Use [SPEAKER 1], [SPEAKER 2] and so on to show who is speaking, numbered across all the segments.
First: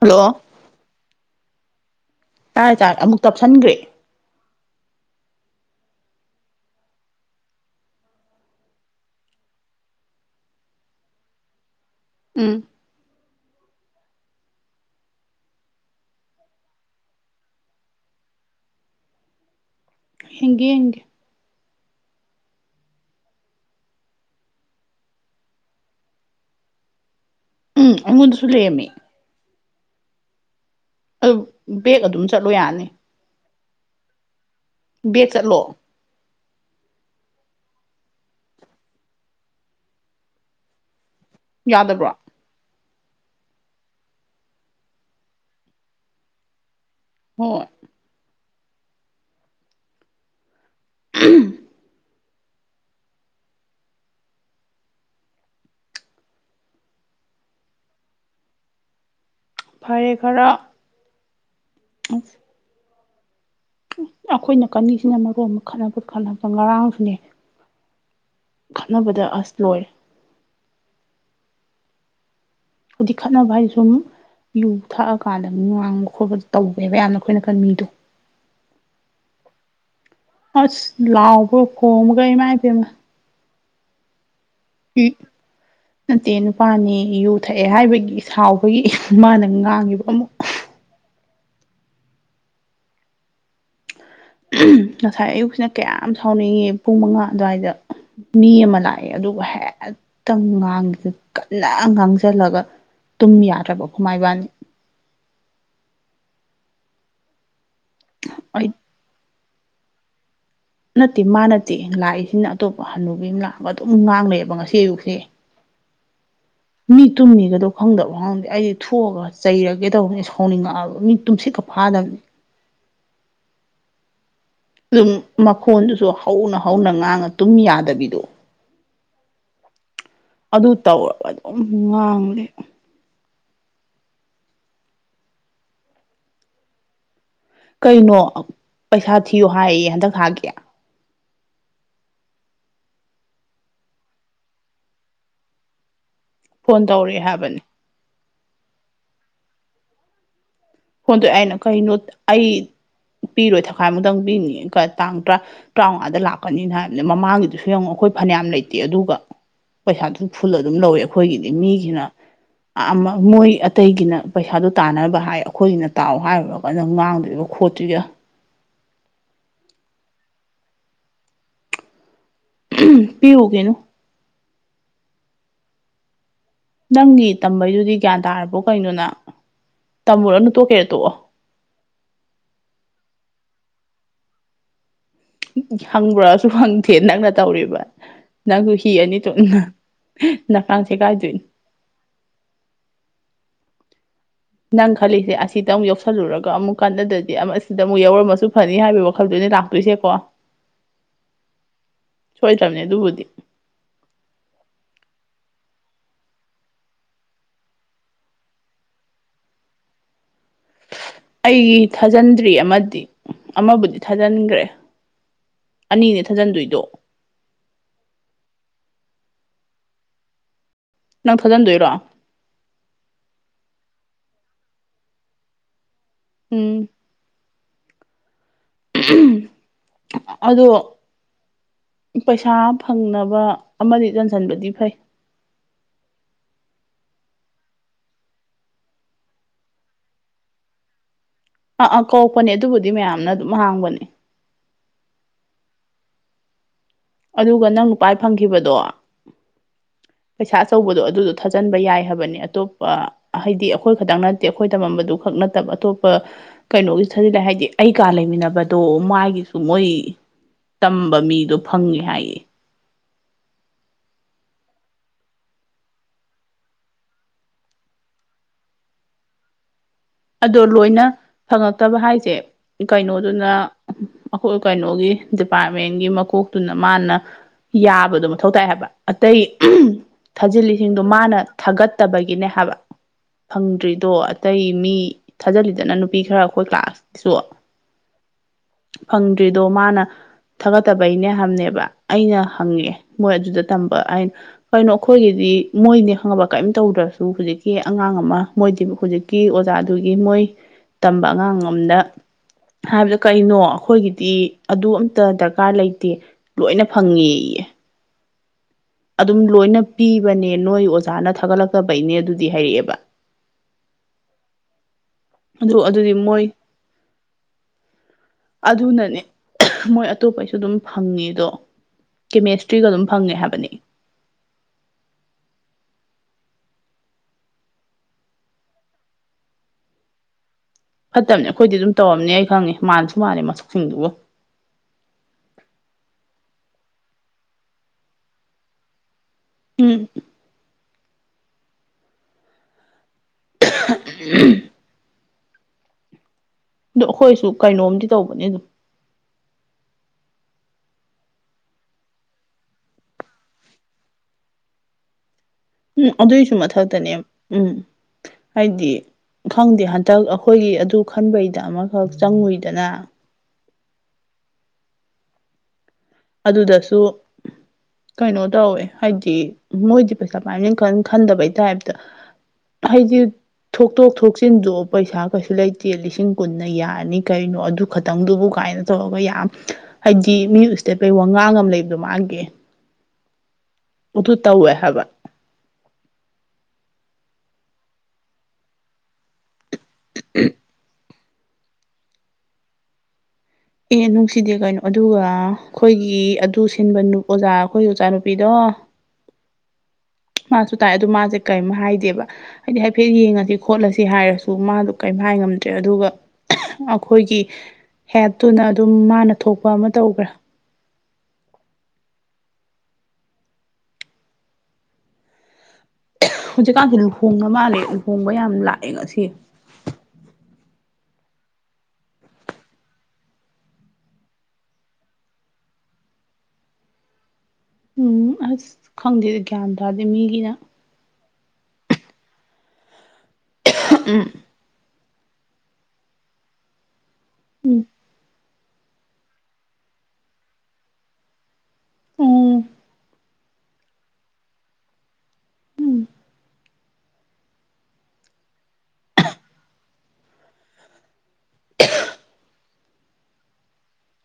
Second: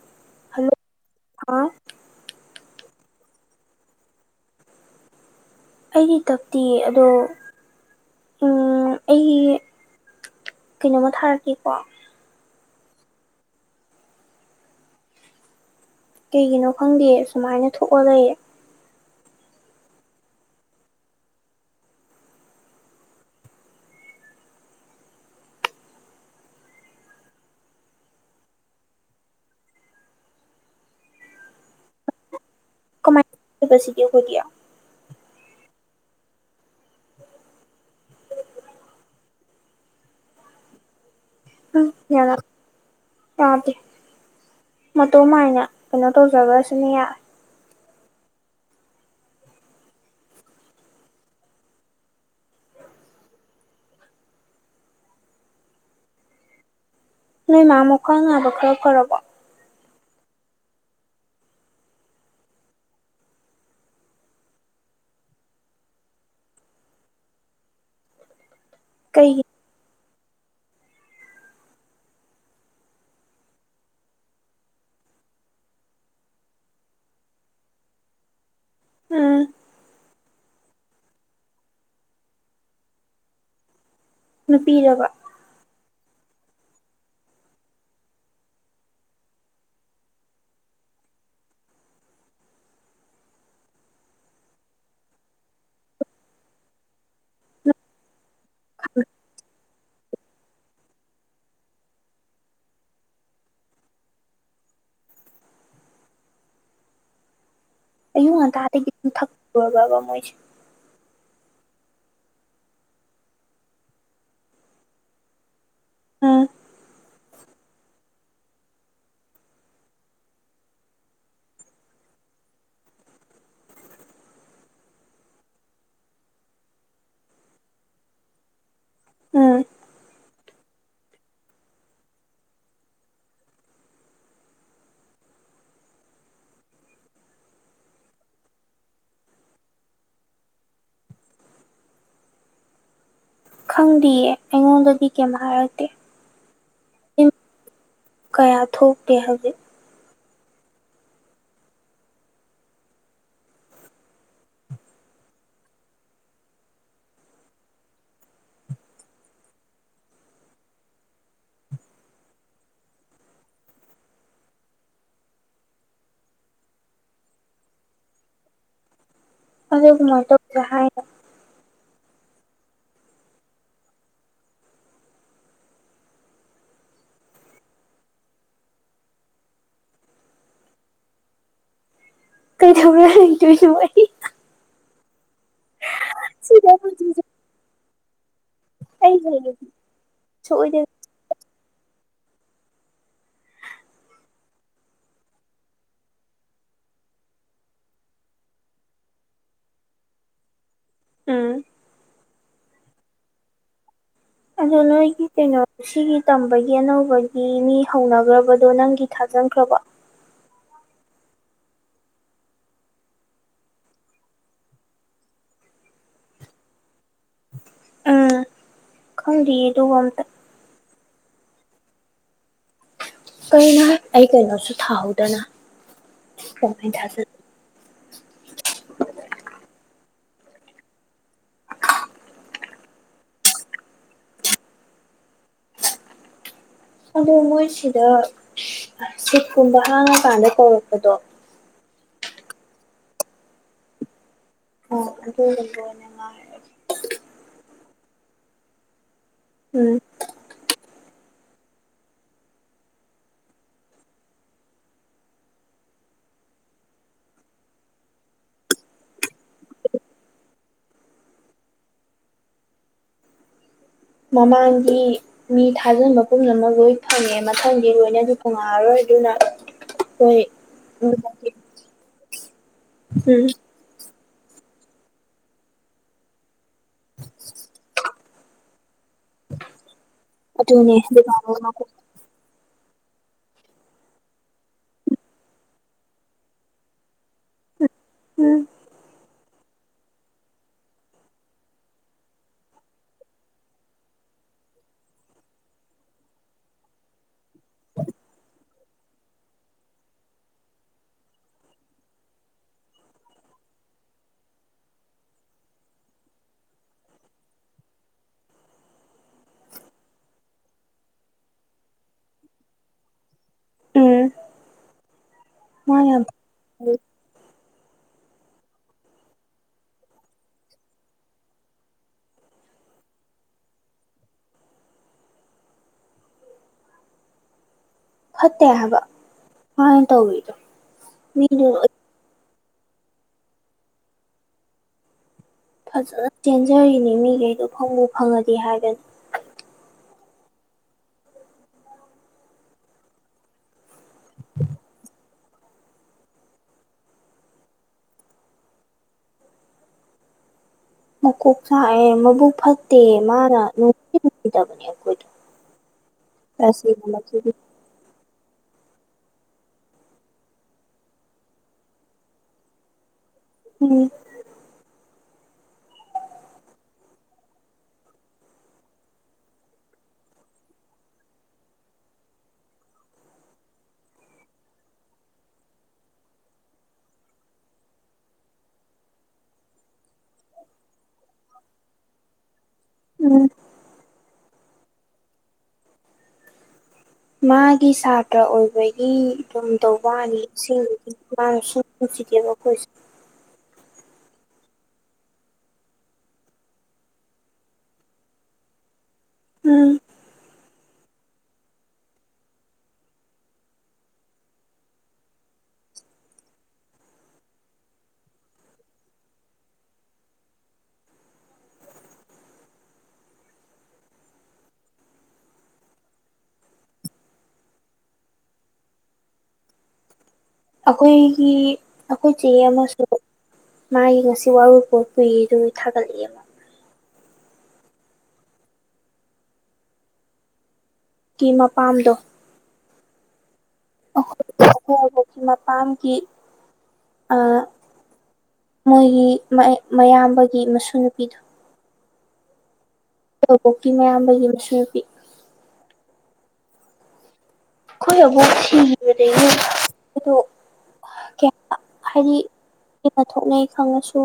[SPEAKER 1] Hello
[SPEAKER 2] hello ꯍꯥ
[SPEAKER 1] ꯇꯥꯔꯦ ꯇꯥꯔꯦ ꯑꯃꯨꯛ ꯇꯞꯁꯟꯒ꯭ꯔꯦ
[SPEAKER 2] ꯑꯩꯒꯤ ꯇꯞꯇꯤꯌꯦ ꯑꯗꯣ ꯎꯝ ꯑꯩꯒꯤ ꯀꯩꯅꯣꯝꯃ ꯊꯥꯔꯛꯀꯦꯀꯣ
[SPEAKER 1] ꯎꯝ
[SPEAKER 2] ꯀꯩꯒꯤꯅꯣ ꯈꯪꯗꯤꯌꯦ ꯁꯨꯃꯥꯏꯟꯅ ꯊꯣꯛꯑ ꯂꯩꯌꯦ
[SPEAKER 1] ꯍꯤꯡꯒꯦ ꯌꯦꯡꯒꯦ ꯎꯝ ꯑꯩꯉꯣꯟꯗꯁꯨ ꯂꯩꯔꯝꯃꯦ ꯑꯗꯨ ꯕꯦꯛ ꯑꯗꯨꯝ ꯆꯠꯂꯣ ꯌꯥꯅꯤ
[SPEAKER 2] ꯀꯦꯄꯥꯁꯤꯀꯤ ꯑꯈꯣꯏꯒꯤ
[SPEAKER 1] ꯕꯦꯛ ꯆꯠꯂꯣ
[SPEAKER 2] ꯍꯝ
[SPEAKER 1] ꯌꯥꯗꯕ꯭ꯔꯣ
[SPEAKER 2] ꯌꯥꯔꯛ ꯌꯥꯗꯦ ꯃꯇꯣꯝꯃꯏꯟꯅ ꯀꯩꯅꯣ ꯇꯧꯖꯒ꯭ꯔꯁꯅꯤ ꯌꯥ
[SPEAKER 1] ꯍꯣꯏ [unintelligible]
[SPEAKER 2] ꯅꯣꯏ ꯃꯥ ꯃꯈꯋꯥꯡ ꯅꯕ ꯈ꯭ꯔ ꯐꯔꯕꯣ
[SPEAKER 1] ꯐꯔꯦ ꯈꯔ ꯎꯝ ꯑꯩꯈꯣꯢꯅ ꯅꯀꯟꯁꯤꯅ ꯃꯔꯣꯜ ꯑꯃ ꯈꯠꯅꯕꯗ ꯈꯠꯅꯕꯗ ꯉꯔꯥꯡꯁꯨꯅꯦ ꯈꯠꯅꯕꯗ
[SPEAKER 2] ꯀꯩꯒꯤ
[SPEAKER 1] ꯑꯁ ꯂꯣꯢꯔꯦ ꯍꯧꯖꯤꯛ ꯈꯠꯅꯕ ꯍꯥꯏꯗꯤ ꯁꯨꯝ ꯌꯨ ꯊꯛꯑꯀꯥꯟꯗ ꯃꯤ ꯉꯥꯡꯕ ꯈꯣꯠꯄꯗꯣ ꯇꯧꯕꯋꯦꯕ ꯌꯥꯝꯅ ꯑꯩꯈꯣꯢ ꯅꯀꯟ ꯃꯤꯗꯣ
[SPEAKER 2] ꯎꯝ
[SPEAKER 1] ꯑꯁ ꯂꯥꯎꯕꯒ ꯈꯣꯡꯕꯒ ꯏꯃꯥꯢꯄꯦꯝꯃ
[SPEAKER 2] ꯅꯨꯄꯤꯔꯕ
[SPEAKER 1] [unintelligible] ꯅꯠꯇꯦ ꯅꯨꯄꯥꯅꯦ ꯌꯨ ꯊꯛꯑꯦ ꯍꯥꯢꯕꯒꯤ ꯁꯥꯎꯕꯒꯤ ꯃꯥꯅ ꯉꯥꯡꯉꯤꯕ ꯑꯃꯨꯛ ꯉꯁꯥꯢ ꯑꯌꯨꯛꯁꯤꯅ ꯀꯌꯥꯝ ꯁꯥꯎꯅꯤꯡꯉꯤ ꯄꯨꯡ ꯃꯉꯥ ꯑꯗꯨꯋꯥꯢꯗ ꯃꯤ ꯑꯃ ꯂꯥꯛꯑꯦ ꯑꯗꯨꯒ ꯍꯦꯛ ꯇ ꯉꯥꯡꯗ ꯀꯟꯅ ꯉꯥꯡꯖꯜꯂꯒ ꯇꯨꯝ ꯌꯥꯗ꯭ꯔꯕ ꯑꯩꯈꯣꯢꯃꯥ ꯏꯕꯥꯟꯅꯤ
[SPEAKER 2] ꯑꯌꯨꯛ
[SPEAKER 1] ꯑꯩ
[SPEAKER 2] ꯉꯟꯇꯥꯗꯒꯤ [unintelligible] ꯊꯛꯄ꯭ꯔꯕ ꯃꯣꯢꯁꯦ
[SPEAKER 1] ꯅꯠꯇꯦ ꯃꯥ ꯅꯠꯇꯦ ꯂꯥꯛꯏꯁꯤꯅ ꯑꯇꯣꯞꯄ ꯍꯟꯅꯨꯕꯤ ꯑꯃ ꯂꯥꯛꯑꯒ ꯑꯗꯨꯝ ꯉꯥꯡ ꯂꯩꯕ ꯉꯁꯤ ꯑꯌꯨꯛꯁꯦ
[SPEAKER 2] ꯎꯝ
[SPEAKER 1] ꯃꯤ ꯇꯨꯝꯃꯤꯒꯗꯣ ꯈꯪꯗꯕ꯭ꯔ ꯈꯪꯗꯦ ꯑꯩꯗꯤ ꯊꯣꯛꯑꯒ ꯆꯩꯔꯒꯦ ꯇꯧꯕꯅꯦ ꯁꯥꯎꯅꯤꯡꯉꯛꯑꯕ ꯃꯤ ꯇꯨꯝꯁꯤꯠꯀ ꯐꯥꯗꯕꯅꯦ ꯑꯗꯨꯝ ꯃꯈꯣꯟꯗꯨꯁꯨ ꯍꯧꯅ ꯍꯧꯅ ꯉꯥꯡꯉ ꯇꯨꯝ ꯌꯥꯗꯕꯤꯗꯣ
[SPEAKER 2] ꯎꯝ
[SPEAKER 1] ꯑꯗꯨ ꯇꯧꯔꯕ ꯑꯗꯨꯝ ꯉꯥꯡꯕꯅꯦ ꯀꯩꯅꯣ ꯄꯩꯁꯥ ꯊꯤꯌꯣ ꯍꯥꯢꯌꯦ ꯍꯟꯗꯛ ꯊꯥꯒꯤ
[SPEAKER 2] ꯈꯪꯗꯤꯌꯦ ꯑꯩꯉꯣꯟꯗꯗꯤ ꯀꯩꯝ ꯍꯥꯢꯔꯛꯇꯦ
[SPEAKER 1] ꯐꯣꯟ ꯇꯧꯔꯛꯑꯦ ꯍꯥꯢꯕꯅꯦ
[SPEAKER 2] ꯀꯌꯥ ꯊꯣꯛꯇꯦ ꯍꯧꯖꯤꯛ
[SPEAKER 1] ꯍꯣꯟꯗꯣꯛꯑꯦ ꯑꯩꯅ ꯀꯩꯅꯣ ꯑꯩ ꯄꯤꯔꯣꯢ ꯊꯥꯈꯥꯢꯃꯨꯛꯇꯪ ꯄꯤꯅꯤ ꯇꯥꯡ ꯇꯔꯥ ꯇꯔꯥꯃꯉꯥꯗ ꯂꯥꯛꯀꯅꯤꯅ ꯍꯥꯢꯕꯅꯦ ꯃꯃꯥꯡꯒꯤꯗꯨꯁꯨ ꯌꯦꯡꯉꯨ ꯑꯩꯈꯣꯢ ꯐꯅꯌꯥꯝ ꯂꯩꯇꯦ ꯑꯗꯨꯒ ꯄꯩꯁꯥꯇꯄ ꯐꯨꯜ ꯑꯗꯨꯝ ꯂꯧꯋꯦ ꯑꯩꯈꯣꯢꯒꯤꯗꯤ ꯃꯤꯒꯤꯅ ꯑ ꯃ ꯃꯣꯢ ꯑꯇꯩꯒꯤꯅ ꯄꯩꯁꯥꯗꯣ ꯇꯥꯟꯅꯕ ꯍꯥꯢ ꯑꯩꯈꯣꯢꯒꯤꯅ ꯇꯥꯎ ꯍꯥꯢꯔꯨꯔꯒꯅ ꯉꯥꯡꯗꯣꯢꯒ ꯈꯣꯠꯇꯣꯢꯒ
[SPEAKER 2] ꯑꯗꯣ ꯀꯃꯥꯢ ꯇꯧꯁꯦ ꯍꯥꯢꯅꯣ
[SPEAKER 1] [unintelligible] ꯄꯤꯔꯨꯒꯤꯅꯨ ꯅꯪꯒꯤ ꯇꯝꯕꯩꯗꯨꯗꯤ ꯒ꯭ꯌꯥꯟ ꯇꯥꯔꯕ꯭ꯔꯣ ꯀꯩꯅꯣ ꯅꯪ ꯇꯝꯃꯨꯔꯅꯣ ꯇꯣꯛꯀꯦꯒ ꯇꯣꯛꯑꯣ
[SPEAKER 2] ꯀꯩ ꯊꯕꯛꯅꯣ ꯍꯩꯗꯣꯢꯁꯤꯕꯣ ꯑꯩ
[SPEAKER 1] ꯍꯪꯕ꯭ꯔꯁꯨ
[SPEAKER 2] ꯁꯤꯗ
[SPEAKER 1] ꯍꯪꯗꯦ
[SPEAKER 2] ꯄꯨꯟꯁꯤꯁꯦ
[SPEAKER 1] ꯅꯪꯅ ꯇꯧꯔꯤꯕ ꯅꯪ ꯍꯤ
[SPEAKER 2] ꯑꯩ
[SPEAKER 1] ꯑꯅꯤ
[SPEAKER 2] ꯍꯌꯦꯡ
[SPEAKER 1] ꯇꯣꯡꯉꯤꯅ ꯅꯀ꯭ꯔꯥꯡ
[SPEAKER 2] ꯁꯣꯏꯗꯅ
[SPEAKER 1] ꯁꯦꯒꯥꯢꯗꯣꯢꯅꯦ ꯅꯪ ꯈꯜꯂꯤꯁꯦ ꯑꯁꯤꯗ ꯑꯃꯨꯛ ꯌꯧꯁꯤꯜꯂꯨꯔꯒ ꯑꯃꯨꯛ ꯀꯥꯟꯅꯗ꯭ꯔꯗꯤ ꯑꯁꯤꯗ ꯑꯃꯨꯛ ꯌꯧꯔꯝꯃꯁꯨ ꯐꯅꯤ ꯍꯥꯢꯕꯒꯤ ꯋꯥꯈꯜꯗꯨꯅꯤ ꯂꯥꯛ ꯇꯣꯢꯁꯦ ꯀꯣ
[SPEAKER 2] ꯎꯝ
[SPEAKER 1] ꯁꯣꯢꯗ꯭ꯔꯕꯅꯦ ꯑꯗꯨꯕꯨꯗꯤ
[SPEAKER 2] ꯑꯗꯣ ꯅꯣꯢꯒꯤ ꯀꯩꯅꯣ ꯁꯤꯒꯤ ꯇꯝꯕꯒꯤ ꯑꯅꯧꯕꯒꯤ ꯃꯤ ꯍꯧꯅꯒ꯭ꯔꯕꯗꯣ ꯅꯪꯒꯤ ꯊꯥꯖꯤꯟꯈ꯭ꯔꯕꯣ
[SPEAKER 1] ꯑꯩ ꯊꯥꯖꯤꯟꯗ꯭ꯔꯤ ꯑꯃꯗꯤ ꯑꯃꯕꯨꯗꯤ ꯊꯥꯖꯟꯈ꯭ꯔꯦ ꯑꯅꯤꯅꯦ ꯊꯥꯖꯟꯗꯣꯢꯗꯣ
[SPEAKER 2] ꯎꯝ ꯈꯪꯗꯤꯌꯦ ꯑꯗꯨꯒ ꯑꯃꯇ
[SPEAKER 1] ꯅꯪ ꯊꯥꯖꯟꯗꯣꯢꯔꯣ
[SPEAKER 2] ꯀꯩꯅꯣꯍꯦ ꯑꯩ ꯀꯩꯅꯣꯁꯨ ꯊꯥꯍꯧꯗꯅ
[SPEAKER 1] ꯎꯝ
[SPEAKER 2] ꯀꯃꯥꯢ ꯊꯖꯟꯗꯣꯢꯅꯣ
[SPEAKER 1] ꯑꯗꯣ ꯄꯩꯁꯥ ꯐꯪꯅꯕ ꯑꯃꯗꯤ ꯆꯟꯁꯟꯕꯗꯤ ꯐꯩ
[SPEAKER 2] ꯑꯗꯣ ꯃꯣꯏꯁꯤꯗ ꯁꯤꯠꯀꯨꯝꯕ ꯍꯥꯡꯉꯀꯥꯟꯗ ꯇꯧꯔꯛꯄꯗꯣ
[SPEAKER 1] ꯑꯥ ꯑꯥ ꯀꯧꯔꯛꯄꯅꯦ ꯑꯗꯨꯕꯨꯗꯤ ꯃꯌꯥꯝꯅ ꯑꯗꯨꯝ ꯍꯥꯡꯕꯅꯦ
[SPEAKER 2] ꯑꯣ ꯀꯣꯉ [inaudible]
[SPEAKER 1] ꯑꯗꯨꯒ ꯅꯪ ꯅꯨꯄꯥꯢ ꯐꯪꯈꯤꯕꯗꯣ
[SPEAKER 2] ꯎꯝ
[SPEAKER 1] ꯄꯩꯁꯥ ꯑꯆꯧꯕꯗꯣ ꯑꯗꯨꯗꯣ ꯊꯥꯖꯟꯕ ꯌꯥꯏ ꯍꯥꯏꯕꯅꯦ ꯑꯇꯣꯞꯄ ꯍꯥꯏꯗꯤ ꯑꯩꯈꯣꯏ ꯈꯛꯇꯪ ꯅꯠꯇꯦ ꯑꯩꯈꯣꯏ ꯇꯝꯃꯝꯕꯗꯨ ꯈꯛ ꯅꯠꯇꯕ ꯑꯇꯣꯞꯄ ꯀꯩꯅꯣꯒꯤ ꯊꯥꯖꯤꯟꯂꯦ ꯍꯥꯏꯗꯤ ꯑꯩ ꯀꯥ ꯂꯩꯃꯤꯟꯅꯕꯗꯣ ꯃꯥꯒꯤꯁꯨ ꯃꯣꯏ ꯇꯝꯕ ꯃꯤꯗꯣ ꯐꯪꯉꯤ ꯍꯥꯏꯌꯦ
[SPEAKER 2] ꯃꯃꯥꯡꯒꯤ ꯃꯤ ꯊꯥꯖꯤꯟꯕ ꯄꯨꯝꯅꯃꯛ ꯂꯣꯏ ꯐꯪꯉꯦ ꯃꯊꯪꯗꯤ ꯂꯣꯏꯅꯁꯨ ꯇꯣꯡꯉꯥꯑꯔꯣꯏ ꯑꯗꯨꯅ ꯍꯣꯏ
[SPEAKER 1] ꯑꯗꯣ ꯂꯣꯏꯅ
[SPEAKER 2] ꯎꯝ
[SPEAKER 1] ꯐꯪꯉꯛꯇꯕ ꯍꯥꯏꯁꯦ ꯀꯩꯅꯣꯗꯨꯅ ꯑꯩꯈꯣꯏ ꯀꯩꯅꯣꯒꯤ ꯗꯤꯄꯥꯔꯠꯃꯦꯟꯒꯤ ꯃꯀꯣꯛꯇꯨꯅ ꯃꯥꯅ ꯌꯥꯕꯗꯣ ꯃꯊꯧ ꯇꯥꯏ ꯍꯥꯏꯕ ꯑꯇꯩ
[SPEAKER 2] ꯑꯗꯨꯅꯦ
[SPEAKER 1] ꯊꯥꯖꯤꯜꯂꯤꯁꯤꯡꯗꯣ ꯃꯥꯅ ꯊꯥꯒꯠꯇꯕꯒꯤꯅꯦ ꯍꯥꯏꯕ ꯐꯪꯗ꯭ꯔꯤꯗꯣ ꯑꯇꯩ ꯃꯤ ꯊꯥꯖꯤꯜꯂꯤꯗꯅ ꯅꯨꯄꯤ ꯈꯔ ꯑꯩꯈꯣꯏ ꯀ꯭ꯂꯥꯁꯀꯤꯁꯨ
[SPEAKER 2] ꯎꯝ
[SPEAKER 1] ꯐꯪꯗ꯭ꯔꯤꯗꯣ ꯃꯥꯅ ꯊꯥꯒꯠꯇꯕꯩꯅꯦ ꯍꯕꯅꯦꯕ ꯑꯩꯅ ꯍꯪꯉꯦ ꯃꯣꯏ ꯑꯗꯨꯗ ꯇꯝꯕ ꯑꯩ ꯀꯩꯅꯣ ꯑꯩꯈꯣꯏꯒꯤꯗꯤ ꯃꯣꯏꯅꯤ ꯈꯪꯉꯕ ꯀꯌꯤꯝ ꯇꯧꯗ꯭ꯔꯁꯨ ꯍꯧꯖꯤꯛ ꯀꯤ ꯑꯉꯥꯡ ꯑꯃ ꯃꯣꯏꯗꯤ ꯍꯧꯖꯤꯛꯀꯤ ꯑꯣꯖꯥꯗꯨꯒꯤ ꯃꯣꯏ ꯇꯝꯕ ꯑꯉꯥꯡ ꯑꯝꯗ ꯍꯥꯏꯕꯗ ꯀꯩꯅꯣ ꯑꯩꯈꯣꯏꯒꯤꯗꯤ ꯑꯗꯨ ꯑꯝꯇ ꯗꯔꯀꯥꯔ ꯂꯩꯇꯦ ꯂꯣꯏꯅ ꯐꯪꯉꯦꯌꯦ ꯑꯗꯨꯝ ꯂꯣꯏꯅ ꯄꯤꯕꯅꯦ ꯅꯣꯏ ꯑꯣꯖꯥꯅ ꯊꯥꯒꯠꯂꯛꯇꯕꯩꯅꯦ ꯑꯗꯨꯗꯤ ꯍꯥꯏꯔꯛꯑꯦꯕ
[SPEAKER 2] ꯎꯝ
[SPEAKER 1] ꯑꯗꯨ
[SPEAKER 2] ꯃꯥ
[SPEAKER 1] ꯑꯗꯨꯗꯤ
[SPEAKER 2] ꯌꯥꯝ
[SPEAKER 1] ꯃꯣꯏ ꯑꯗꯨꯅꯅꯦ ꯃꯣꯏ ꯑꯇꯣꯞꯄꯩꯁꯨ ꯑꯗꯨꯝ ꯐꯪꯉꯤꯗꯣ ꯀꯦꯃꯦꯁꯇ꯭ꯔꯤꯒ ꯑꯗꯨꯝ ꯐꯪꯉꯦ ꯍꯥꯏꯕꯅꯤ
[SPEAKER 2] ꯐꯠꯇꯦ ꯍꯥꯏꯕ ꯃꯥꯅ ꯇꯧꯔꯤꯗꯣ
[SPEAKER 1] ꯐꯠꯇꯕꯅꯦ
[SPEAKER 2] ꯃꯤꯗꯨ
[SPEAKER 1] ꯑꯩꯈꯣꯏꯗꯤ ꯑꯗꯨꯝ ꯇꯧꯔꯝꯅꯤ ꯑꯩ ꯈꯪꯉꯦ ꯃꯥꯟꯖꯨ ꯃꯥꯜꯂꯦ ꯃꯁꯛꯁꯤꯡꯗꯨꯕꯨ
[SPEAKER 2] ꯐꯖꯅ ꯆꯦꯟꯖꯔꯤꯅꯤ ꯃꯤꯒꯩꯗꯣ ꯐꯪꯕꯨ ꯐꯪꯉꯗꯤ ꯍꯥꯏꯗꯅ
[SPEAKER 1] ꯎꯝ [unintelligible] ꯑꯗꯣ ꯑꯩꯈꯣꯏꯁꯨ ꯀꯩꯅꯣꯝꯗꯤ ꯇꯧꯕꯅꯦ ꯑꯗꯨꯝ
[SPEAKER 2] ꯃꯀꯣꯛ ꯆꯥꯛꯑꯦ ꯃꯕꯨꯛ ꯐꯠꯇꯦ ꯃꯥꯅ ꯅꯨꯡꯁꯨ ꯅꯨꯡꯗꯕꯅꯦ ꯑꯩꯈꯣꯏꯗꯣ
[SPEAKER 1] ꯎꯝ ꯑꯗꯨꯏꯁꯨ
[SPEAKER 2] ꯇꯁꯦꯡꯅ
[SPEAKER 1] ꯃꯊꯛꯇꯅꯦ
[SPEAKER 2] ꯃꯆꯨꯗꯤ
[SPEAKER 1] ꯎꯝ ꯍꯥꯏꯗꯤ ꯈꯪꯗꯦ ꯍꯟꯇꯛ ꯑꯩꯈꯣꯏꯒꯤ ꯑꯗꯨ ꯈꯟꯕꯩꯗ ꯑꯃꯈꯛ ꯆꯪꯉꯨꯏꯗꯅ
[SPEAKER 2] ꯎꯝ
[SPEAKER 1] ꯑꯗꯨꯗꯁꯨ ꯀꯩꯅꯣ ꯇꯧꯋꯦ ꯍꯥꯏꯗꯤ ꯃꯣꯏꯗꯤ ꯄꯩꯁꯥ ꯄꯥꯏꯝꯅꯤꯅ ꯀꯌꯤꯝ ꯈꯟꯗꯕꯩ ꯇꯥꯏꯞꯇ ꯍꯥꯏꯗꯤ ꯊꯣꯛꯇꯣꯛ ꯊꯣꯛꯆꯤꯟꯗꯣ ꯄꯩꯁꯥ ꯀꯩꯁꯨ ꯂꯩꯇꯦ ꯂꯤꯁꯤꯡ ꯀꯨꯟꯅ ꯌꯥꯔꯅꯤ ꯀꯩꯅꯣ ꯑꯗꯨ ꯈꯇꯪꯗꯨꯕꯨ ꯀꯥꯏꯅ ꯇꯧꯔꯒ ꯌꯥꯝ ꯍꯥꯏꯗꯤ ꯃꯤ ꯎꯁꯤꯠꯗꯕꯩ ꯋꯥ ꯉꯥꯡ ꯑꯃ ꯂꯩꯕꯗꯣ ꯃꯥꯒꯤ
[SPEAKER 2] ꯎꯝ
[SPEAKER 1] ꯑꯗꯨ ꯇꯧꯋꯦ ꯍꯥꯏꯕ
[SPEAKER 2] ꯃꯥꯒꯤ ꯁꯥꯇ꯭ꯔꯥ ꯑꯣꯏꯕꯒꯤ ꯗꯨꯝ ꯊꯧꯕꯥ ꯋꯥꯅꯤ ꯑꯁꯤꯡꯕꯗꯤ ꯃꯥꯅꯁꯨ ꯅꯨꯡꯁꯤꯗꯜꯦꯕ ꯑꯈꫭꯏꯁꯨ
[SPEAKER 1] ꯑꯦ ꯅꯨꯡꯁꯤꯗꯦ ꯀꯩꯅꯣ ꯑꯗꯨꯒ ꯑꯩꯈꯣꯏꯒꯤ ꯑꯗꯨ ꯁꯤꯟꯕ ꯑꯣꯖꯥ ꯑꯩꯈꯣꯏꯒꯤ ꯑꯣꯖꯥ ꯅꯨꯄꯤꯗꯣ
[SPEAKER 2] ꯎꯝ
[SPEAKER 1] ꯃꯥꯁꯨ ꯇꯥꯏꯛꯑ‌ꯦ ꯑꯗꯨ ꯃꯥꯁꯦ ꯀꯔꯤꯝ ꯍꯥꯏꯗꯦꯕ ꯍꯥꯏꯗꯤ ꯍꯥꯏꯐꯦꯠ ꯌꯦꯡꯉꯁꯤ ꯈꯣꯠꯂꯁꯤ ꯍꯥꯏꯔꯁꯨ ꯃꯥꯗꯨ ꯀꯔꯤꯝ ꯍꯥꯏ ꯉꯝꯗ꯭ꯔꯦ ꯑꯗꯨꯒ ꯑꯩꯈꯣꯏꯒꯤ ꯍꯦꯠꯇꯨꯅ ꯑꯗꯨꯝ ꯃꯥꯅ ꯊꯣꯛꯄ ꯑꯃꯥ ꯇꯧꯈ꯭ꯔꯦ ꯍꯧꯖꯤꯛꯀꯥꯟꯁꯦ ꯂꯨꯍꯣꯡꯅꯥ ꯃꯥꯜꯂꯦ ꯂꯨꯍꯣꯡꯕ ꯌꯥꯝ ꯂꯥꯛꯑꯦ ꯉꯁꯤ
[SPEAKER 2] ꯑꯩꯈꯣꯏꯒꯤ ꯑꯩꯈꯣꯏ ꯆ‌ꯦ ꯑꯃꯥꯁꯨ ꯃꯥꯒꯤ ꯉꯁꯤ ꯋꯥꯔꫭꯏ ꯄꯣꯠ ꯄꯨꯏ ꯑꯗꯨꯒꯤ ꯊꯥꯒꯠꯂꯛꯑꯦꯕ
[SPEAKER 1] ꯎꯝ ꯑꯁ ꯈꯪꯗꯦ ꯒ꯭ꯌꯥꯟ ꯇꯥꯗ‌ꯦ ꯃꯤꯒꯤꯅ
[SPEAKER 2] ꯀꯤ ꯃꯄꯥꯝꯗꯣ ꯑꯈꫭꯏ ꯑꯩꯈꯣꯏ ꯕꫭꯛꯀꯤ ꯃꯄꯥꯝꯒꯤ ꯑꯥ
[SPEAKER 1] ꯎꯝ
[SPEAKER 2] ꯃꯣꯏꯒꯤ ꯃꯌꯥꯝꯕꯒꯤ ꯃꯁꯨ ꯅꯨꯄꯤꯗꯣ
[SPEAKER 1] ꯎꯝ
[SPEAKER 2] ꯑꯈꫭꯏ ꯕꫭꯛꯀꯤ ꯃꯌꯥꯝꯕꯒꯤ ꯃꯁꯨꯅꯨꯄꯤ
[SPEAKER 1] ꯎꯝ
[SPEAKER 2] ꯑꯩꯈꯣꯏ ꯑꯕꫭꯛ ꯁꯤꯈꫪꯕꯗꯒꯤ [unintelligible] ꯑꯗꯨ ꯍꯥꯏꯗꯤ ꯍꯦꯟꯅ ꯊꯣꯛꯅꯩ ꯈꯪꯉꯁꯨ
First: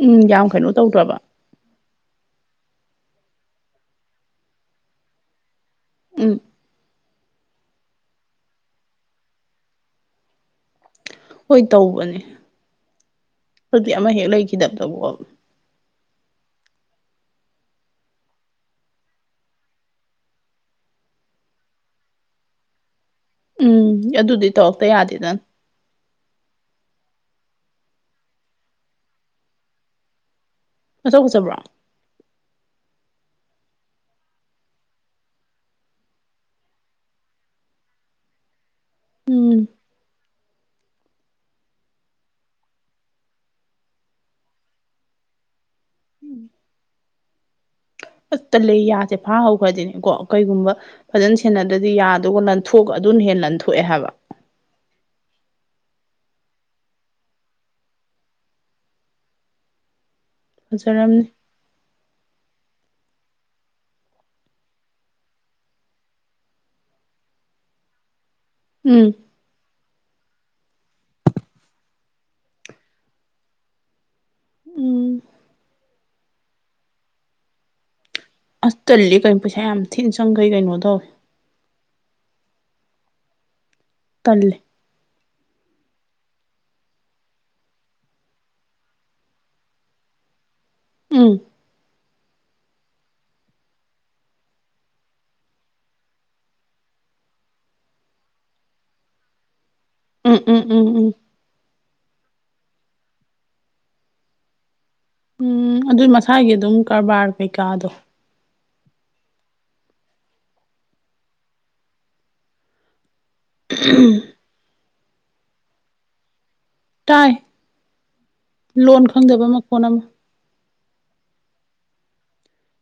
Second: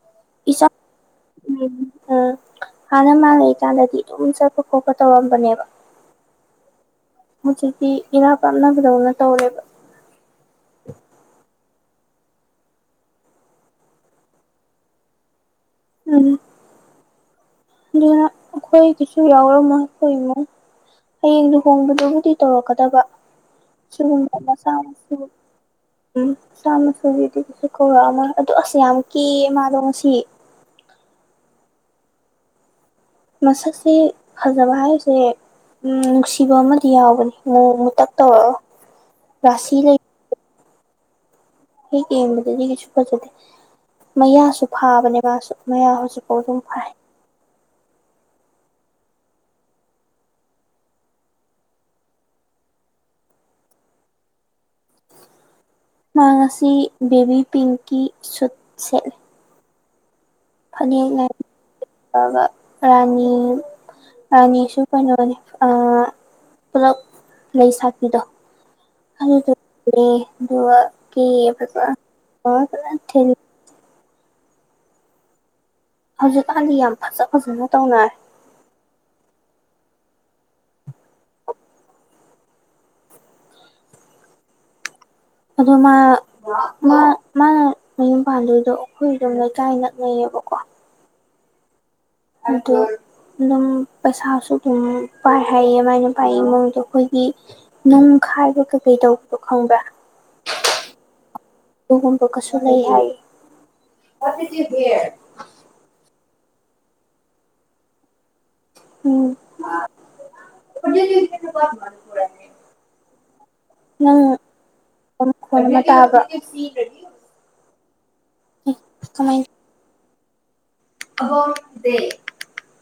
[SPEAKER 1] ꯎꯝ ꯌꯥꯝ
[SPEAKER 2] ꯏꯆꯥꯎ
[SPEAKER 1] ꯀꯩꯅꯣ ꯇꯧꯗ꯭ꯔꯕ
[SPEAKER 2] ꯎꯝ ꯑꯥ ꯍꯥꯟꯅ ꯃꯥ ꯂꯩꯀꯥꯟꯗꯗꯤ ꯑꯗꯨꯝ ꯆꯠꯄꯥ ꯈꯣꯠꯄꯥ ꯇꯧꯔꯝꯕꯅꯦꯕ
[SPEAKER 1] ꯎꯝ
[SPEAKER 2] ꯍꯧꯖꯤꯛꯇꯤ ꯏꯔꯥꯞ ꯂꯥꯞꯅꯕꯗꯧꯅꯥ ꯇꯧꯔꯦꯕ
[SPEAKER 1] ꯍꯣꯏ ꯇꯧꯕꯅꯦ ꯑꯗꯨꯗꯤ ꯑꯃꯥ ꯍꯦꯛ ꯂꯩꯈꯤꯗꯕꯗꯕꯀꯣ
[SPEAKER 2] ꯎꯝ [unintelligible] ꯑꯗꯨꯅꯥ ꯑꯩꯈꯣꯏꯁꯨ ꯌꯥꯎꯔꯝꯃꫭꯏ ꯑꯈꫭꯏ ꯏꯃꯥꯏ ꯍꯌꯦꯡ ꯂꯨꯍꯣꯡꯕꯗꯕꯨꯗꯤ ꯇꯧꯔꯛꯀꯗꯕ
[SPEAKER 1] ꯎꯝ
[SPEAKER 2] ꯁꯤꯒꯨꯝꯕ
[SPEAKER 1] ꯑꯗꯨꯗꯤ
[SPEAKER 2] ꯃꯆꯥ
[SPEAKER 1] ꯇꯧꯔꯛꯇ
[SPEAKER 2] ꯃꯁꯨ
[SPEAKER 1] ꯌꯥꯗꯦꯗꯅ
[SPEAKER 2] ꯎꯝ ꯃꯆꯥ ꯃꯥꯒꯤꯁꯨꯒꯤꯗꯤ ꯀꯩꯁꯨ ꯀꯧꯔꯛꯑꯝꯃꯣꯏ ꯑꯗꯨ ꯑꯁ ꯌꯥꯝ ꯀꯦ ꯃꯥꯗꯣ ꯉꯁꯤ
[SPEAKER 1] ꯃꯥꯁꯛ ꯐꯖꯕ꯭ꯔꯣ
[SPEAKER 2] ꯃꯁꯛꯁꯤ ꯐꯖꯕꯥ ꯍꯥꯏꯁꯦ ꯎꯝ ꯅꯨꯡꯁꯤꯕ ꯑꯃꯥꯗꯤ ꯌꯥꯎꯕꯅꯤ ꯉꯧ ꯃꯨꯇꯛ ꯇꯧꯔꯒ
[SPEAKER 1] ꯎꯝ
[SPEAKER 2] ꯔꯥꯁꯤ ꯂꯩ ꯍꯦꯛ ꯌꯦꯡꯕꯗꯗꯤ ꯀꯩꯁꯨ ꯐꯖꯗꯦ ꯃꯌꯥꯁꯨ ꯐꯥꯕꯅꯦ ꯃꯥꯁꯨ ꯃꯌꯥ ꯍꯧꯖꯤꯛꯐꯥꯎ ꯑꯗꯨꯝ ꯐꯥꯏ
[SPEAKER 1] ꯑꯁꯇꯜꯂ‌ꯦ ꯌꯥꯁꯦ ꯐꯥꯍꯧꯈ꯭ꯔꯗꯤꯅꯦ ꯀꯣ ꯀꯩꯒꯨꯝꯕ ꯐꯖꯅꯥ ꯁꯦꯟꯅꯗ꯭ꯔꯗꯤ ꯌꯥꯗꯨꯒ ꯂꯟꯊꯣꯛꯑꯒ ꯑꯗꯨꯅ ꯍꯦꯟꯅꯥ ꯂꯟꯊꯣꯛꯑꯦ ꯍꯥꯏꯕ
[SPEAKER 2] ꯃꯥ ꯉꯁꯤ ꯕꯦꯕꯤ ꯄꯤꯡꯀꯤ ꯁꯨꯠ ꯁꯦꯠꯂꯦ ꯐꯅꯦꯛꯅ
[SPEAKER 1] ꯐꯖꯔꯝꯅꯤ
[SPEAKER 2] [unintelligible] ꯂꯥꯏꯕ ꯔꯥꯅꯤ ꯑꯅꯤꯁꯨ ꯀꯩꯅꯣꯅꯦ ꯑꯏ ꯄꯨꯂꯞ ꯂꯩ ꯁꯥꯠꯄꯤꯗꯣ
[SPEAKER 1] ꯎꯝ
[SPEAKER 2] ꯑꯗꯨꯒ ꯀ‌ꯦꯌ‌ꯦ ꯐꯖꯅꯥ [unintelligible]
[SPEAKER 1] ꯎꯝ
[SPEAKER 2] ꯍꯧꯖꯤꯛꯀꯥꯟꯗꯤ ꯌꯥꯝ ꯐꯖꯥ ꯐꯖꯥꯅ ꯇꯧꯅꯔꯦ
[SPEAKER 1] ꯑꯁ ꯇꯜꯂꯤ ꯀꯩꯅꯣ ꯄꯩꯁꯥ ꯌꯥꯝ ꯊꯤꯅ ꯆꯪꯈꯩ ꯀꯩꯅꯣ ꯇꯧꯋꯦ ꯇꯜꯂ‌ꯦ
[SPEAKER 2] ꯑꯗꯨ ꯃꯥ ꯃꯥ ꯃꯥꯅ ꯃꯌꯨꯝ ꯄꯥꯟꯗꯣꯏꯗꯣ ꯑꯩꯈꯣꯏ ꯑꯗꯨꯝ ꯂꯩꯀꯥꯏ ꯅꯛꯅꯩꯌꯦꯕꯀꯣ
[SPEAKER 1] ꯎꯝ
[SPEAKER 2] ꯑꯗꫭ ꯑꯗꯨꯝ ꯄꯩꯁꯥꯁꯨ ꯑꯗꯨꯝ ꯄꯥꯏ ꯍꯥꯏꯌꯦ ꯃꯥꯏ ꯅꯨꯄꯥꯏ ꯏꯃꯨꯡꯗꯣ ꯑꯩꯈꯣꯏꯒꯤ ꯅꯨꯡꯈꯥꯏꯕ ꯀꯩꯀꯩ ꯇꯧꯕꯗꯣ ꯈꯪꯕ꯭ꯔꯥ꯫
[SPEAKER 1] ꯎꯝ ꯎꯝ ꯎꯝ ꯎꯝ
[SPEAKER 2] ꯑꯗꯨꯒꯣꯝꯕ ꯀꯁꯨ ꯂꯩ ꯍꯥꯏ
[SPEAKER 1] ꯎꯝ ꯑꯗꯨꯏ ꯃꯁꯥꯒꯤ ꯑꯗꯨꯝ ꯀꯔꯕꯥꯔ ꯀꯩꯀꯥꯗꯣ꯫
[SPEAKER 2] ꯎꯝ [unintelligible] ꯅꯪꯅ [unintelligible] ꯇꯥꯕ꯭ꯔꯣ
[SPEAKER 1] ꯇꯥꯏ ꯂꯣꯟ ꯈꯪꯗꯕ ꯃꯈꯣꯟ ꯑꯃ
[SPEAKER 2] ꯑꯣ ꯗꯦ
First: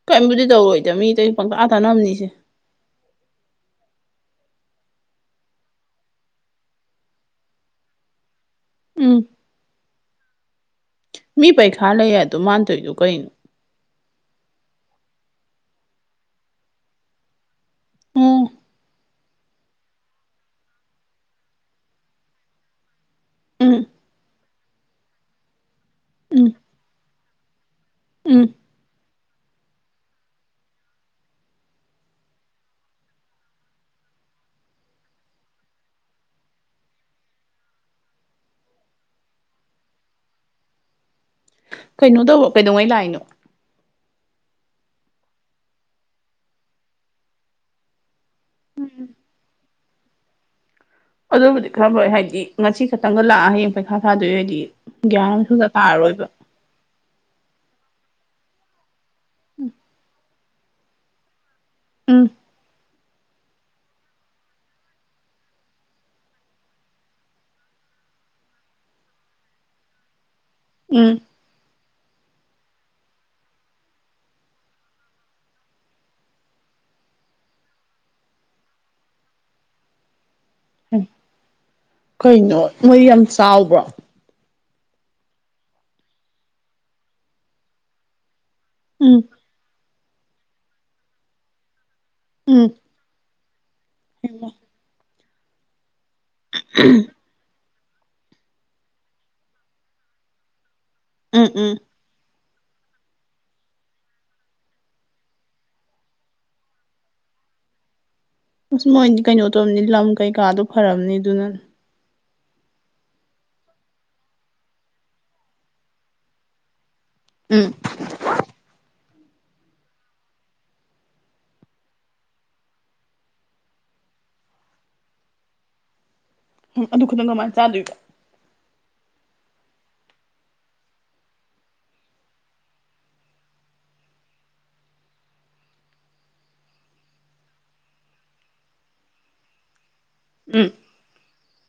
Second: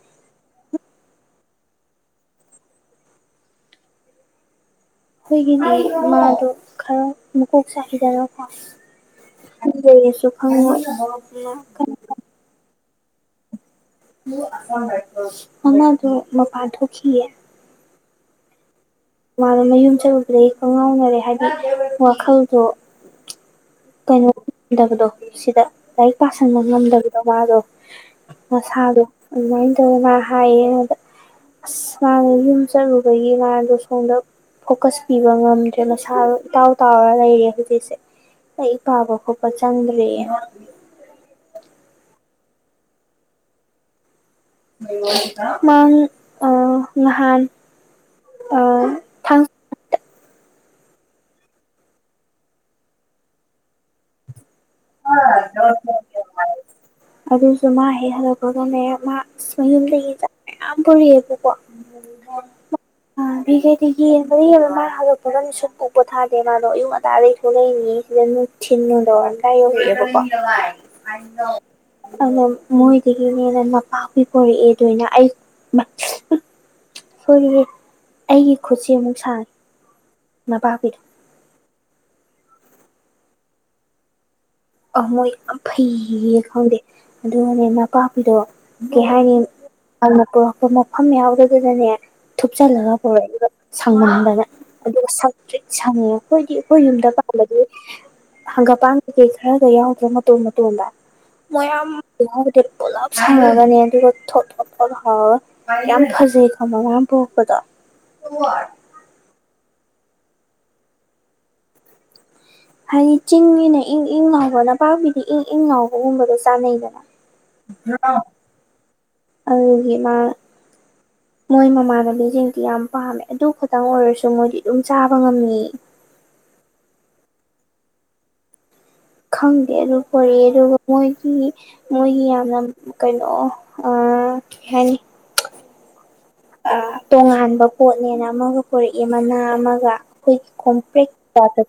[SPEAKER 1] ꯀꯩꯝꯕꯨꯗꯤ ꯇꯧꯔꯣꯏꯗꯦ ꯃꯤ ꯑꯇꯩ ꯄꯪꯇꯥ ꯊꯅꯕꯅꯤꯁꯦ꯫
[SPEAKER 2] ꯑꯩꯈꯣꯏꯒꯤꯗꯤ ꯏꯃꯥꯗꯨ ꯈꯔ ꯃꯨꯀꯣꯛ ꯆꯥꯛꯏꯗꯅꯀꯣ꯫
[SPEAKER 1] ꯎꯝ
[SPEAKER 2] ꯪꯈꯪꯗꯦ ꯑꯩꯁꯨ ꯈꯪꯉꯣꯏ꯫
[SPEAKER 1] ꯃꯤ ꯄꯩ ꯈꯥ ꯂꯩ ꯑꯗꯣ ꯃꯥꯅꯇꯧꯔꯤꯗꯣ ꯀꯩꯅꯣ
[SPEAKER 2] ꯑꯃꯥꯗꯣ ꯃꯄꯥꯟ ꯊꯣꯛꯈꯤꯌꯦ꯫
[SPEAKER 1] ꯎꯝ꯫
[SPEAKER 2] ꯃꯥꯔꯣ ꯃꯌꯨꯝ ꯆꯠꯂꯨꯕꯗꯒꯤ ꯈꯪ ꯉꯥꯎꯅꯔꯦ ꯍꯥꯏꯕꯗꯤ ꯋꯥꯈꯜꯗꯣ꯫
[SPEAKER 1] ꯎꯝ
[SPEAKER 2] ꯀꯩꯅꯣ ꯈꯪꯗꯕꯗꯣ ꯁꯤꯗ ꯂꯥꯏꯔꯤꯛ
[SPEAKER 1] ꯎꯝ
[SPEAKER 2] ꯄꯥꯥꯁꯟꯕ ꯉꯝꯗꯕꯤꯗꯣ ꯋꯥꯗꯣ
[SPEAKER 1] ꯎꯝ
[SPEAKER 2] ꯃꯁꯥꯗꯣ꯫ ꯑꯗꯨꯃꯥꯏꯅ ꯇꯧꯋꯦ ꯃꯥ ꯍꯥꯏꯌꯦ ꯑꯗ ꯑꯁ ꯃꯥꯅ ꯌꯨꯝ ꯆꯠꯂꯨꯕꯒꯤ ꯃꯥꯗꯣ꯫ ꯈꯣꯡꯗ ꯐꯣꯀꯁ ꯄꯤꯕ ꯉꯝꯗ꯭ꯔꯦ ꯃꯁꯥ ꯏꯇꯥꯎ ꯇꯥꯎꯔ ꯂꯩꯔꯦ ꯍꯧꯖꯤꯛꯁꯦ꯫ ꯂꯥꯏꯔꯤꯛꯄꯥꯕ ꯈꯣꯠꯄ ꯆꯪꯗ꯭ꯔꯦꯌꯦ꯫
[SPEAKER 1] ꯀꯩꯅꯣ ꯇꯧꯕ ꯀꯩꯗꯧꯉꯩ ꯂꯥꯛꯏꯅꯣ꯫
[SPEAKER 2] ꯃꯥꯡ ꯑ ꯉꯍꯥꯟ ꯑ ꯊꯥꯡ
[SPEAKER 1] ꯑꯗꯨꯕꯨꯗꯤ ꯈꯔ ꯐꯩ ꯍꯥꯏꯗꯤ ꯉꯁꯤ ꯈꯛꯇꯪꯒ ꯂꯥꯛꯑ ꯍꯌꯦꯡ ꯄꯩꯈꯥ ꯊꯥꯗꯣꯏ ꯑꯣꯏꯗꯤ꯫ ꯒ꯭ꯌꯥꯟꯁꯨꯡꯇ ꯇꯥꯔꯔꯣꯏꯕ꯫
[SPEAKER 2] ꯑꯗꯨꯁꯨ ꯃꯥ ꯍꯦꯛ ꯍꯜꯂꯛꯄꯒꯅꯦ ꯃꯥ ꯃꯌꯨꯝꯗꯒꯤ ꯆꯥꯛ ꯃꯌꯥꯝ ꯄꯨꯔꯛꯑꯦꯕꯀꯣ꯫
[SPEAKER 1] ꯎꯝ
[SPEAKER 2] ꯀꯔꯤꯅꯣ [unintelligible] ꯑꯈꯩ ꯌꯦ ꯃꯔꯤ ꯃꯥ ꯍꯜꯂꯛꯄꯅ ꯃꯤꯁꯨꯝ ꯎꯕ ꯊꯥꯗꯦ ꯃꯥꯗꯣ ꯑꯌꯨ ꯑꯗꯥꯗꯩꯁꯨ ꯂꯩꯔꯤꯉ ꯁꯤꯗ ꯊꯤꯟꯅ [unintelligible] ꯀꯥꯏ ꯌꯧꯔꯛꯑꯦꯕꯀꯣ꯫
[SPEAKER 1] ꯎꯝ
[SPEAKER 2] ꯑꯗ ꯃꯣꯏꯗꯒꯤꯅꯦꯅ ꯃꯄꯥꯛꯕꯨ ꯄꯔꯛꯑꯦ ꯑꯗꯣꯏꯅ ꯑꯩ ꯍꯣꯏ ꯑꯩꯒꯤ ꯈꯨꯠꯁꯦ ꯑꯃꯨꯛ ꯁꯥꯡꯑꯦ ꯅꯄꯥꯄꯤꯗꯣ꯫
[SPEAKER 1] ꯀꯩꯅꯣ ꯃꯣꯏ ꯌꯥꯝ ꯆꯥꯎꯕ꯭ꯔꯣ꯫
[SPEAKER 2] ꯑ ꯃꯣꯏ ꯌꯥꯝ ꯐꯩ ꯈꯪꯗꯦ ꯑꯗꯨꯒꯅꯦ ꯅꯄꯥꯛꯄꯤꯗꯣ ꯀꯩ
[SPEAKER 1] ꯎꯝ
[SPEAKER 2] ꯍꯥꯏꯅꯤ ꯑꯗꯨꯅ ꯄꯨꯔꯛꯄ ꯃꯐꯝ ꯌꯥꯎꯗꯗꯨꯅꯅꯦ
[SPEAKER 1] ꯎꯝ
[SPEAKER 2] ꯊꯨꯞꯆꯜꯂꯒ ꯄꯨꯔꯛꯏꯕ꯫ ꯁꯪꯃꯟꯗꯅ ꯑꯗꯨꯒ ꯁꯪꯇꯔꯤꯛ ꯁꯪꯑꯦ ꯑꯩꯈꯣꯏꯗꯤ ꯑꯩꯈꯣꯏ ꯌꯨꯝꯗ [unintelligible] ꯍꯪꯒꯄꯥꯟ ꯀꯩꯀꯩ ꯈꯔꯒ ꯌꯥꯎꯗ꯭ꯔꯦ ꯃꯇꯣꯝ ꯃꯇꯣꯝꯗ
[SPEAKER 1] ꯎꯝ ꯎꯝ
[SPEAKER 2] ꯃꯌꯥꯝ [unintelligible] ꯄꯨꯂꯞ ꯁꯔꯛꯑꯒꯅꯤ ꯑꯗꯨꯒ ꯊꯣꯠ ꯊꯣꯠꯀ ꯂꯧꯔꯒ ꯌꯥꯝ ꯐꯖꯩ ꯈꯪꯃꯣ [unintelligible] ꯄꯔꯛꯄꯗꯣ
[SPEAKER 1] ꯑꯁ ꯃꯣꯏꯗꯤ ꯀꯩꯅꯣ ꯇꯧꯔꯅꯤ ꯂꯝ ꯀꯩꯀꯥꯗꯣ ꯐꯔꯝꯅꯤ ꯑꯗꯨꯅꯅꯤ꯫
[SPEAKER 2] ꯍꯥꯏꯗꯤ ꯆꯤꯡꯅꯤꯅ ꯏꯪ ꯏꯪ ꯂꯥꯎꯕ ꯅꯄꯥꯛꯄꯤꯗ ꯏꯪ ꯏꯪ ꯂꯥꯎꯕꯒꯨꯝꯕꯗ ꯆꯥꯟꯅꯩꯗꯅ꯫
[SPEAKER 1] ꯎꯝ꯫
[SPEAKER 2] [unintelligible] ꯑꯩꯒꯤ ꯃꯥ ꯃꯣꯏ ꯃꯃꯥꯟꯅꯕꯤꯁꯤꯡꯗꯤ ꯌꯥꯝ ꯄꯥꯝꯃꯦ ꯑꯗꯨ ꯈꯇꯪ ꯑꯣꯏꯔꯁꯨ ꯃꯣꯏꯗꯤ ꯑꯗꯨꯝ ꯆꯥꯕ ꯉꯝꯃꯤ꯫
[SPEAKER 1] ꯎꯝ ꯑꯗꯨ ꯈꯛꯇꯪ ꯀꯃꯥꯏꯅ ꯆꯥꯗꯣꯏꯕ꯫
[SPEAKER 2] ꯈꯪꯗꯦ ꯑꯗꯨ ꯄꯨꯔꯛꯑꯦ ꯑꯗꯨꯒ ꯃꯣꯏꯒꯤ ꯃꯣꯏꯒꯤ ꯌꯥꯝꯅ ꯀꯩꯅꯣ ꯑ ꯍꯦꯟ ꯑ ꯇꯣꯉꯥꯟꯕ ꯄꯣꯠꯅꯦꯅ ꯑꯃꯒ ꯄꯨꯔꯛꯏ ꯃꯅꯥ ꯑꯃꯒ
[SPEAKER 1] ꯎꯝ
[SPEAKER 2] ꯑꯩ [unintelligible]